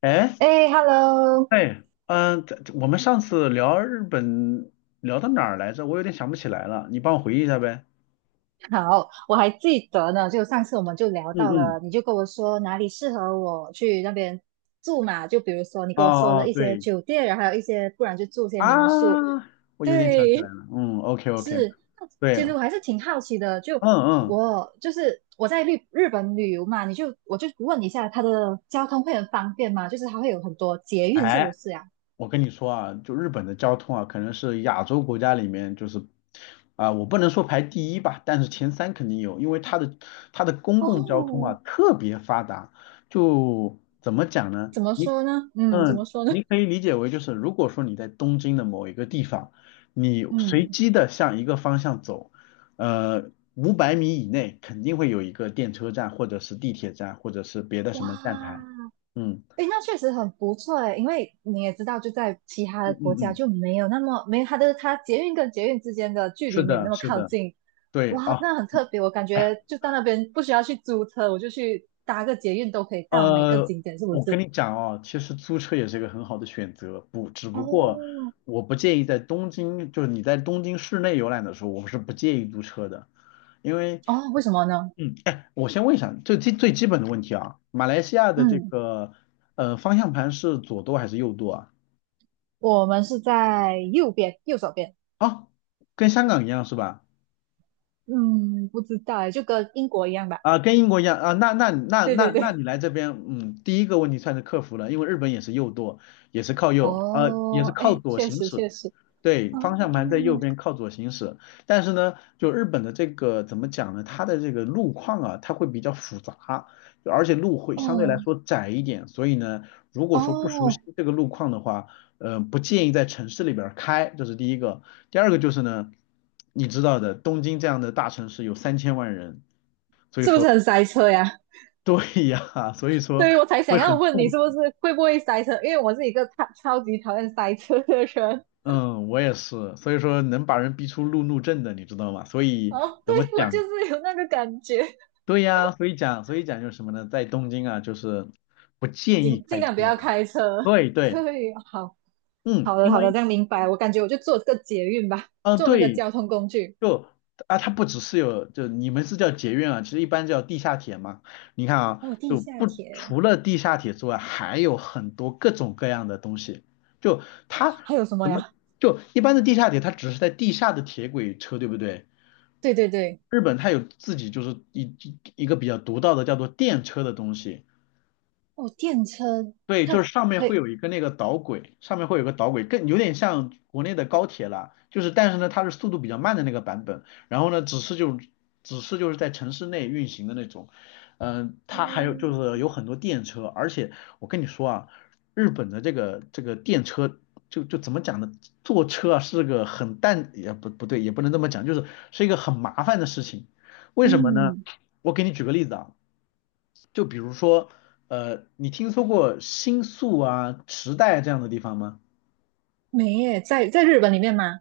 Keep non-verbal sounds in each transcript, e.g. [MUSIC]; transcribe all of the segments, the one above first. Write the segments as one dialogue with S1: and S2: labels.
S1: 哎，
S2: 哎，Hello。
S1: 哎，这我们上次聊日本聊到哪儿来着？我有点想不起来了，你帮我回忆一下呗。
S2: 好，我还记得呢，就上次我们就聊
S1: 嗯
S2: 到
S1: 嗯，
S2: 了，你就跟我说哪里适合我去那边住嘛，就比如说你
S1: 哦
S2: 跟我说了
S1: 哦，
S2: 一些
S1: 对
S2: 酒店，然后还有一些，不然就住些民宿。
S1: 啊，我有点想起来
S2: 对，
S1: 了。嗯，OK OK，对，
S2: 其实我还是挺好奇的，就
S1: 嗯嗯，
S2: 我就是我在日本旅游嘛，你就我就问一下，它的交通会很方便吗？就是它会有很多捷运，是不
S1: 哎
S2: 是啊？
S1: 我跟你说啊，就日本的交通啊，可能是亚洲国家里面就是，我不能说排第一吧，但是前三肯定有，因为它的公共交通啊
S2: 哦，
S1: 特别发达，就怎么讲呢？
S2: 怎么说呢？嗯，怎么说呢？
S1: 你可以理解为就是，如果说你在东京的某一个地方，你随
S2: 嗯，
S1: 机的向一个方向走，500米以内肯定会有一个电车站，或者是地铁站，或者是别的什
S2: 哇，
S1: 么站台。嗯
S2: 诶，那确实很不错诶，因为你也知道，就在其他的
S1: 嗯
S2: 国
S1: 嗯
S2: 家
S1: 嗯，
S2: 就没有那么没有它的它捷运跟捷运之间的距离
S1: 是
S2: 没有
S1: 的，
S2: 那么
S1: 是
S2: 靠
S1: 的。
S2: 近。
S1: 对
S2: 哇，
S1: 啊，
S2: 那很特别。我感觉就到那边不需要去租车，我就去搭个捷运都可以到每个
S1: 呃，
S2: 景点，是不
S1: 我跟
S2: 是？
S1: 你讲哦，其实租车也是一个很好的选择，不，只不过
S2: 哦
S1: 我不建议在东京，就是你在东京市内游览的时候，我是不建议租车的，因为，
S2: 哦，为什么呢？
S1: 哎，我先问一下，最最最基本的问题啊，马来西亚的这
S2: 嗯，
S1: 个方向盘是左舵还是右舵啊？
S2: 我们是在右边，右手边。
S1: 哦，跟香港一样是吧？
S2: 嗯，不知道诶，就跟英国一样吧。
S1: 啊，跟英国一样啊，那那那
S2: 对
S1: 那
S2: 对
S1: 那
S2: 对。
S1: 你来这边，第一个问题算是克服了，因为日本也是右舵，也是靠右，也
S2: 哦，
S1: 是靠
S2: 哎，
S1: 左
S2: 确
S1: 行
S2: 实
S1: 驶，
S2: 确实。
S1: 对，
S2: 哦
S1: 方向盘在右边靠左行驶，但是呢，就日本的这个怎么讲呢？它的这个路况啊，它会比较复杂，就而且路会相对
S2: 哦
S1: 来说窄一点，所以呢，如果说不熟悉
S2: 哦，
S1: 这个路况的话，不建议在城市里边儿开，这是第一个。第二个就是呢，你知道的，东京这样的大城市有3000万人，所以
S2: 是不是
S1: 说
S2: 很塞车呀？
S1: [LAUGHS] 对呀，所以说
S2: 对，以我才想
S1: 会
S2: 要
S1: 很
S2: 问你，
S1: 痛
S2: 是不
S1: 苦。
S2: 是会不会塞车？因为我是一个超级讨厌塞车的人。
S1: 嗯，我也是，所以说能把人逼出路怒症的，你知道吗？所以
S2: 哦，
S1: 怎
S2: 对，
S1: 么
S2: 我
S1: 讲？
S2: 就是有那个感觉，
S1: 对呀，所以讲就是什么呢？在东京啊，就是不建议
S2: 尽尽
S1: 开
S2: 量不
S1: 车
S2: 要
S1: 啊。
S2: 开车。
S1: 对对，
S2: 对，好，好
S1: 嗯，
S2: 的，
S1: 因
S2: 好的，
S1: 为，
S2: 这样明白了。我感觉我就坐这个捷运吧，
S1: 嗯、
S2: 坐那个
S1: 对，
S2: 交通工具。
S1: 就啊，它不只是有，就你们是叫捷运啊，其实一般叫地下铁嘛。你看啊，
S2: 哦，地
S1: 就
S2: 下
S1: 不
S2: 铁，
S1: 除了地下铁之外，还有很多各种各样的东西。就它
S2: 还有什么
S1: 怎么
S2: 呀？
S1: 就一般的地下铁，它只是在地下的铁轨车，对不对？
S2: 对对对，
S1: 日本它有自己就是一个比较独到的叫做电车的东西。
S2: 哦，电车，
S1: 对，就
S2: 它
S1: 是上面
S2: 可
S1: 会
S2: 以。
S1: 有一个那个导轨，上面会有个导轨，更有点像国内的高铁啦。就是，但是呢，它是速度比较慢的那个版本。然后呢，只是就是在城市内运行的那种。它还有就是有
S2: 嗯
S1: 很多电车，而且我跟你说啊，日本的这个电车就怎么讲呢？坐车啊是个很淡，也不对，也不能这么讲，就是一个很麻烦的事情。为什么呢？
S2: 嗯，
S1: 我给你举个例子啊。就比如说，你听说过新宿啊、池袋这样的地方吗？
S2: 没耶，在日本里面吗？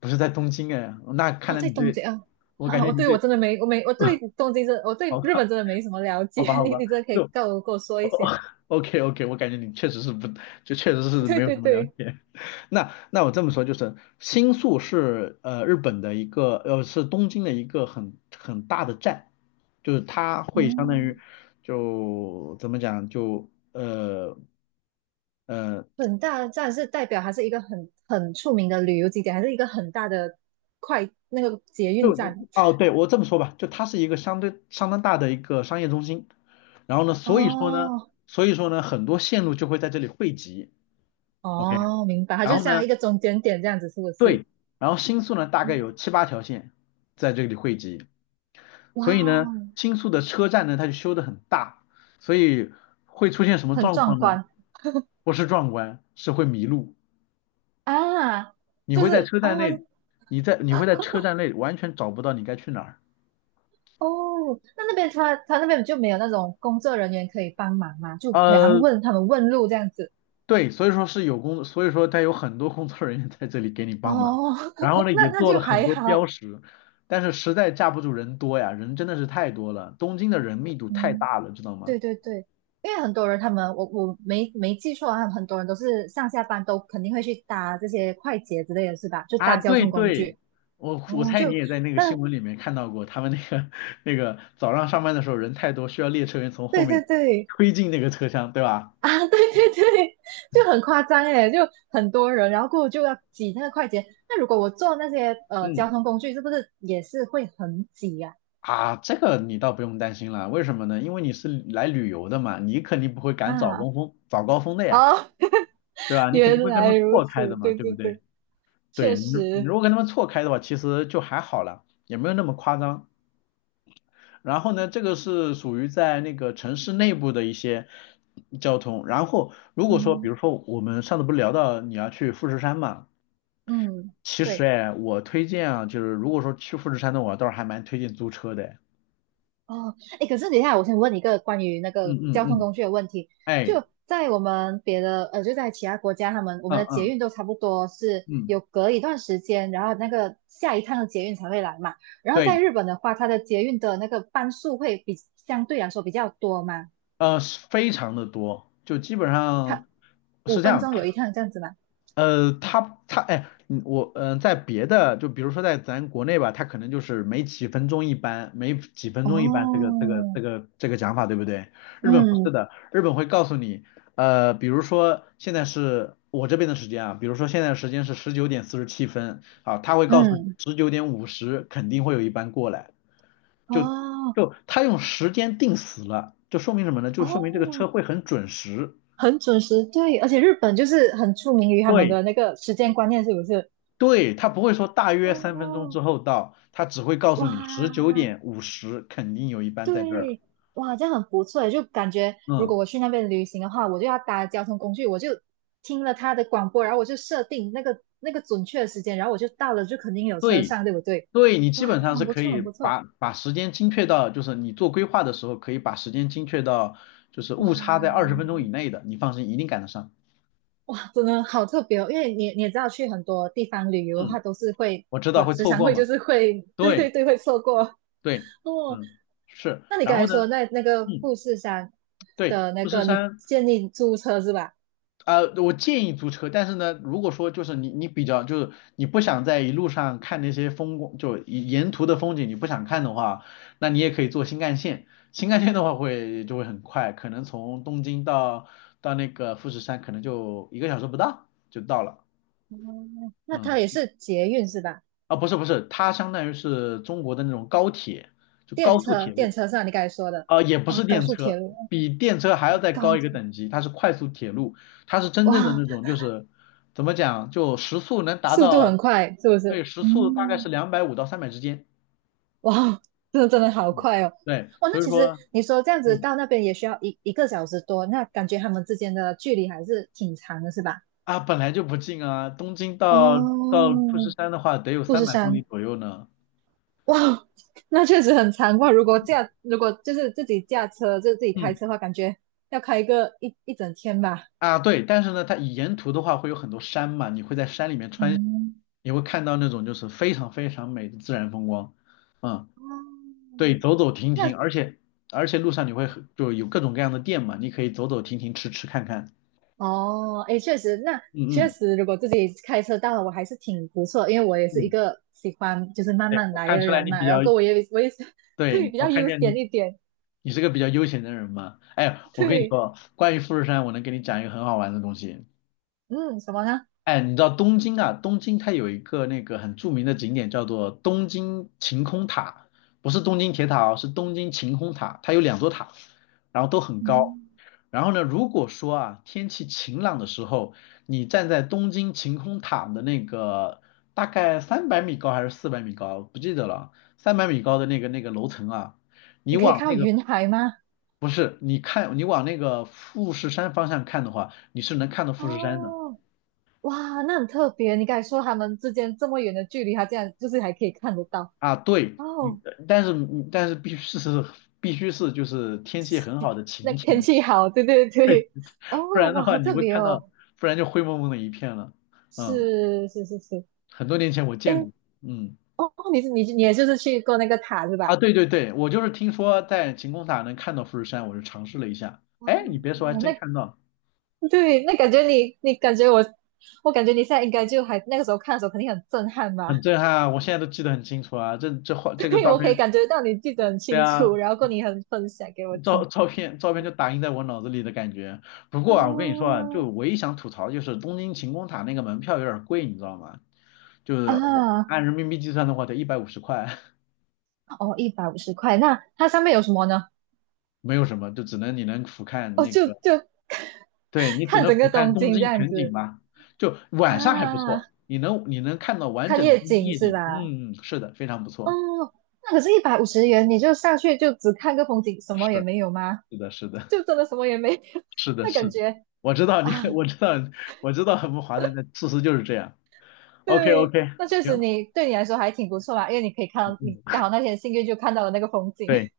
S1: 不是在东京哎，那看
S2: 哦，
S1: 来
S2: 在
S1: 你
S2: 东
S1: 对，
S2: 京啊。
S1: 我感
S2: 啊，
S1: 觉
S2: 我
S1: 你
S2: 对我
S1: 对，
S2: 真的没，我没，我对东京真，我
S1: [LAUGHS]
S2: 对
S1: 好
S2: 日
S1: 吧，
S2: 本真的没什么了解。
S1: 好
S2: [LAUGHS]
S1: 吧，好
S2: 你
S1: 吧，
S2: 你真的可以
S1: 就
S2: 告我跟我说一些。
S1: OK OK，我感觉你确实是不，就确实
S2: [LAUGHS]
S1: 是
S2: 对
S1: 没有
S2: 对
S1: 什么了
S2: 对。
S1: 解。[LAUGHS] 那我这么说就是，新宿是日本的一个是东京的一个很大的站，就是它会相当于
S2: 嗯，
S1: 就怎么讲就呃。
S2: 很大的站是代表它是一个很很出名的旅游景点，还是一个很大的快那个捷运
S1: 就
S2: 站？
S1: 哦，对，我这么说吧，就它是一个相对相当大的一个商业中心，然后呢，所以说呢，
S2: 哦
S1: 所以说呢，很多线路就会在这里汇集，OK，
S2: 哦，明白，它
S1: 然
S2: 就
S1: 后呢，
S2: 像一个中间点这样子，是不是？
S1: 对，然后新宿呢大概有
S2: 嗯，
S1: 七八条线在这里汇集，
S2: 哇
S1: 所以呢，
S2: 哦，
S1: 新宿的车站呢它就修得很大，所以会出现什么
S2: 很
S1: 状
S2: 壮
S1: 况呢？
S2: 观。
S1: 不是壮观，是会迷路，
S2: 啊，
S1: 你
S2: 就
S1: 会在
S2: 是
S1: 车
S2: 哦，
S1: 站内，你会在车站内完全找不到你该去哪儿。
S2: 哦，那边他那边就没有那种工作人员可以帮忙嘛，就可以好像
S1: 呃，
S2: 问他们问路这样子。
S1: 对，所以说他有很多工作人员在这里给你帮忙，
S2: 哦，
S1: 然后呢
S2: [LAUGHS] 那
S1: 也
S2: 那
S1: 做
S2: 就
S1: 了很
S2: 还
S1: 多标
S2: 好。
S1: 识，但是实在架不住人多呀，人真的是太多了，东京的人密度太
S2: 嗯，
S1: 大了，知道吗？
S2: 对对对，因为很多人他们我没记错他们很多人都是上下班都肯定会去搭这些快捷之类的是吧？就
S1: 啊，
S2: 搭交
S1: 对
S2: 通工
S1: 对，
S2: 具。
S1: 我
S2: 嗯，
S1: 猜你
S2: 就
S1: 也在那个新
S2: 那
S1: 闻里面看到过，他们那个 [LAUGHS] 那个早上上班的时候人太多，需要列车员从后
S2: 对对
S1: 面
S2: 对，
S1: 推进那个车厢，对吧？
S2: [LAUGHS] 啊，对对对，就很夸张诶，就很多人，然后过后就要挤那个快捷。那如果我坐那些
S1: 嗯，
S2: 交通工具，是不是也是会很挤呀、
S1: 啊，这个你倒不用担心了，为什么呢？因为你是来旅游的嘛，你肯定不会赶早
S2: 啊？
S1: 高峰早高峰的呀。
S2: 啊，哦，
S1: 对吧？
S2: [LAUGHS]
S1: 你肯定
S2: 原
S1: 会跟他
S2: 来
S1: 们
S2: 如
S1: 错开的
S2: 此，
S1: 嘛，
S2: 对
S1: 对不
S2: 对
S1: 对？
S2: 对，
S1: 对，
S2: 确
S1: 你如你如
S2: 实。
S1: 果跟他们错开的话，其实就还好了，也没有那么夸张。然后呢，这个是属于在那个城市内部的一些交通。然后如果说，比
S2: 嗯
S1: 如说我们上次不是聊到你要去富士山嘛，
S2: 嗯，
S1: 其实
S2: 对。
S1: 哎，我推荐啊，就是如果说去富士山的，我倒是还蛮推荐租车的哎。
S2: 哦，哎，可是等一下，我先问你一个关于那
S1: 嗯
S2: 个
S1: 嗯
S2: 交通
S1: 嗯，
S2: 工具的问题。
S1: 哎，
S2: 就在我们别的，就在其他国家，他们我们
S1: 嗯
S2: 的捷
S1: 嗯
S2: 运都差不多是
S1: 嗯，
S2: 有隔一段时间，然后那个下一趟的捷运才会来嘛。然后在
S1: 对，
S2: 日本的话，它的捷运的那个班数会比相对来说比较多嘛，
S1: 是非常的多，就基本上
S2: 它五
S1: 是这
S2: 分
S1: 样。
S2: 钟有一趟这样子嘛。
S1: 呃，他他哎，嗯我嗯、呃在别的就比如说在咱国内吧，他可能就是每几分钟一班，每几分钟一班这个这个
S2: 哦，
S1: 这个这个讲法，对不对？日本不是
S2: 嗯
S1: 的，日本会告诉你，比如说现在是我这边的时间啊，比如说现在的时间是19:47，啊，他会告诉你
S2: 嗯，
S1: 十九点五十肯定会有一班过来，就
S2: 哦
S1: 就他用时间定死了，就说明什么呢？就说明这个
S2: 哦，
S1: 车会很准时。
S2: 很准时，对，而且日本就是很出名于他们
S1: 对
S2: 的那个时间观念，是不是？
S1: 对，他不会说大约3分钟之
S2: 哦，
S1: 后到，他只会告诉你十九
S2: 哇，
S1: 点五十肯定有一班在这儿。
S2: 对，哇，这样很不错诶，就感觉如
S1: 嗯，
S2: 果我去那边旅行的话，我就要搭交通工具，我就听了他的广播，然后我就设定那个准确的时间，然后我就到了，就肯定有车
S1: 对，
S2: 上，对不对？
S1: 对，你基
S2: 哇，
S1: 本上是
S2: 很不
S1: 可
S2: 错，
S1: 以
S2: 很不错。
S1: 把时间精确到，就是你做规划的时候可以把时间精确到，就是
S2: 哇
S1: 误差在20分钟以内的，你放心，一定赶得上。
S2: 哇，真的好特别哦，因为你你也知道，去很多地方旅游的话，
S1: 嗯，
S2: 都是会
S1: 我知道
S2: 和
S1: 会
S2: 时
S1: 错
S2: 常
S1: 过
S2: 会
S1: 嘛。
S2: 就是会，对
S1: 对
S2: 对对，会错过。
S1: 对，
S2: [LAUGHS] 哦。
S1: 嗯，是。
S2: 那你
S1: 然
S2: 刚
S1: 后
S2: 才
S1: 呢，
S2: 说那那个
S1: 嗯，
S2: 富士山
S1: 对，
S2: 的那
S1: 富士
S2: 个，你
S1: 山。
S2: 建议租车是吧？
S1: 我建议租车，但是呢，如果说就是你比较就是你不想在一路上看那些风光，就沿途的风景你不想看的话，那你也可以坐新干线。新干线的话就会很快，可能从东京到那个富士山可能就一个小时不到就到了。
S2: 哦，那它
S1: 嗯，
S2: 也是捷运是吧？
S1: 啊不是不是，它相当于是中国的那种高铁，就
S2: 电
S1: 高速
S2: 车，
S1: 铁
S2: 电
S1: 路。
S2: 车上你刚才说的。
S1: 也不
S2: 哦，
S1: 是
S2: 高
S1: 电
S2: 速铁
S1: 车，
S2: 路，哦，
S1: 比电车还要再高
S2: 高
S1: 一个
S2: 铁。
S1: 等级，它是快速铁路，它是真正的
S2: 哇，
S1: 那种，就是怎么讲，就时速能达
S2: 速度
S1: 到，
S2: 很快，是不
S1: 对，
S2: 是？
S1: 时速大概是
S2: 嗯，
S1: 250到300之间，
S2: 哇哦，真的真的好
S1: 嗯，
S2: 快哦。
S1: 对，
S2: 哇，那
S1: 所以
S2: 其实
S1: 说，
S2: 你说这样子
S1: 嗯，
S2: 到那边也需要一个小时多，那感觉他们之间的距离还是挺长的，是吧？
S1: 啊，本来就不近啊，东京到
S2: 哦，
S1: 到富士山的话得有
S2: 富
S1: 三
S2: 士
S1: 百公里
S2: 山，
S1: 左右呢，
S2: 哇哦。那确实很长哇。如果驾，如果就是自己驾车，就是自己开
S1: 嗯，
S2: 车的话，感觉要开个一整天吧。
S1: 啊，对，但是呢，它沿途的话会有很多山嘛，你会在山里面穿，
S2: 嗯。
S1: 你会看到那种就是非常非常美的自然风光，嗯。对，
S2: 嗯，
S1: 走走停停，
S2: 那
S1: 而且路上你会就有各种各样的店嘛，你可以走走停停，吃吃看看。
S2: 哦，诶，确实，那
S1: 嗯
S2: 确
S1: 嗯
S2: 实，如果自己开车到了，我还是挺不错，因为我也是一
S1: 嗯，
S2: 个喜欢就是慢
S1: 对，
S2: 慢
S1: 我
S2: 来的
S1: 看出来
S2: 人
S1: 你
S2: 嘛，
S1: 比
S2: 然
S1: 较，
S2: 后我也是。 [LAUGHS] 对
S1: 对，
S2: 比
S1: 我
S2: 较
S1: 看
S2: 悠
S1: 见
S2: 闲
S1: 你
S2: 一点。
S1: 你是个比较悠闲的人嘛。哎，我跟你
S2: 对。
S1: 说，关于富士山，我能给你讲一个很好玩的东西。
S2: 嗯，什么呢？
S1: 哎，你知道东京啊？东京它有一个很著名的景点叫做东京晴空塔，不是东京铁塔哦，是东京晴空塔，它有两座塔，然后都很高。
S2: 嗯，
S1: 然后呢，如果说啊，天气晴朗的时候，你站在东京晴空塔的那个大概三百米高还是400米高，不记得了，三百米高的那个楼层啊，
S2: 你
S1: 你
S2: 可以
S1: 往
S2: 看到
S1: 那个
S2: 云海吗？
S1: 不是，你看你往那个富士山方向看的话，你是能看到富士山的
S2: 哦，哇，那很特别，你刚才说他们之间这么远的距离，他这样就是还可以看得到。
S1: 啊。对，你
S2: 哦，
S1: 但是但是必须是必须是就是天气很好的
S2: 那
S1: 晴
S2: 天
S1: 天，
S2: 气好，对对
S1: [LAUGHS] 对，
S2: 对。
S1: 不
S2: 哦，
S1: 然的
S2: 哇，
S1: 话
S2: 好
S1: 你
S2: 特
S1: 会
S2: 别
S1: 看到，
S2: 哦。
S1: 不然就灰蒙蒙的一片了。嗯，
S2: 是是是是，
S1: 很多年前我
S2: 诶。
S1: 见过，嗯。
S2: 哦，你是你你也就是去过那个塔是
S1: 啊，
S2: 吧？
S1: 对对对，我就是听说在晴空塔能看到富士山，我就尝试了一下。哎，你别说，还
S2: 哦，那
S1: 真看到，
S2: 对，那感觉你你感觉我，我感觉你现在应该就还那个时候看的时候肯定很震撼
S1: 很
S2: 吧？
S1: 震撼啊！我现在都记得很清楚啊，这这画
S2: [LAUGHS]
S1: 这个
S2: 对，
S1: 照
S2: 我可以
S1: 片，
S2: 感觉到你记得很
S1: 对
S2: 清楚，
S1: 啊，
S2: 然后过你很分享给我
S1: 照
S2: 听。
S1: 照片照片就打印在我脑子里的感觉。不过啊，我跟你说啊，就
S2: 哦
S1: 唯一想吐槽就是东京晴空塔那个门票有点贵，你知道吗？就是我
S2: 啊，
S1: 按人民币计算的话得150块，
S2: 哦，150块，那它上面有什么呢？
S1: [LAUGHS] 没有什么，就只能你能俯瞰
S2: 哦，
S1: 那
S2: 就
S1: 个。
S2: 就 [LAUGHS]
S1: 对你只
S2: 看
S1: 能
S2: 整个
S1: 俯瞰
S2: 东
S1: 东
S2: 京这
S1: 京
S2: 样
S1: 全景
S2: 子。
S1: 吧，就晚上还不
S2: 啊，
S1: 错，你能看到完
S2: 看
S1: 整的
S2: 夜
S1: 东京
S2: 景
S1: 夜
S2: 是
S1: 景。
S2: 吧？
S1: 嗯，是的，非常不错。
S2: 哦，那可是150元，你就上去就只看个风景，什么也
S1: 是
S2: 没有吗？
S1: 是的，是的，
S2: 就真的什么也没有。
S1: 是
S2: [LAUGHS]
S1: 的，
S2: 那感
S1: 是的，
S2: 觉
S1: 我知道你，[LAUGHS]
S2: 啊，
S1: 我知道，我知道很不划南的事实就是这样。OK
S2: 对，
S1: OK，
S2: 那确实
S1: 行，
S2: 你对你来说还挺不错嘛，因为你可以看到你
S1: 嗯，
S2: 刚好那天幸运就看到了那个风景。
S1: 对
S2: [LAUGHS]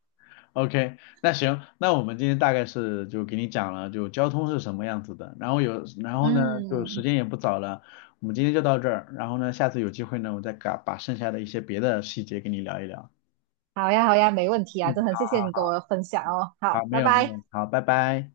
S1: ，OK，那行，那我们今天大概是就给你讲了就交通是什么样子的，然后有，然后呢就时
S2: 嗯，
S1: 间也不早了，我们今天就到这儿，然后呢下次有机会呢我再把剩下的一些别的细节跟你聊一聊。
S2: 好呀，好呀，没问题啊，
S1: 嗯，
S2: 真的很
S1: 好
S2: 谢谢
S1: 好
S2: 你跟
S1: 好，
S2: 我分享哦。
S1: 好
S2: 好，
S1: 没
S2: 拜
S1: 有没
S2: 拜。
S1: 有，好，拜拜。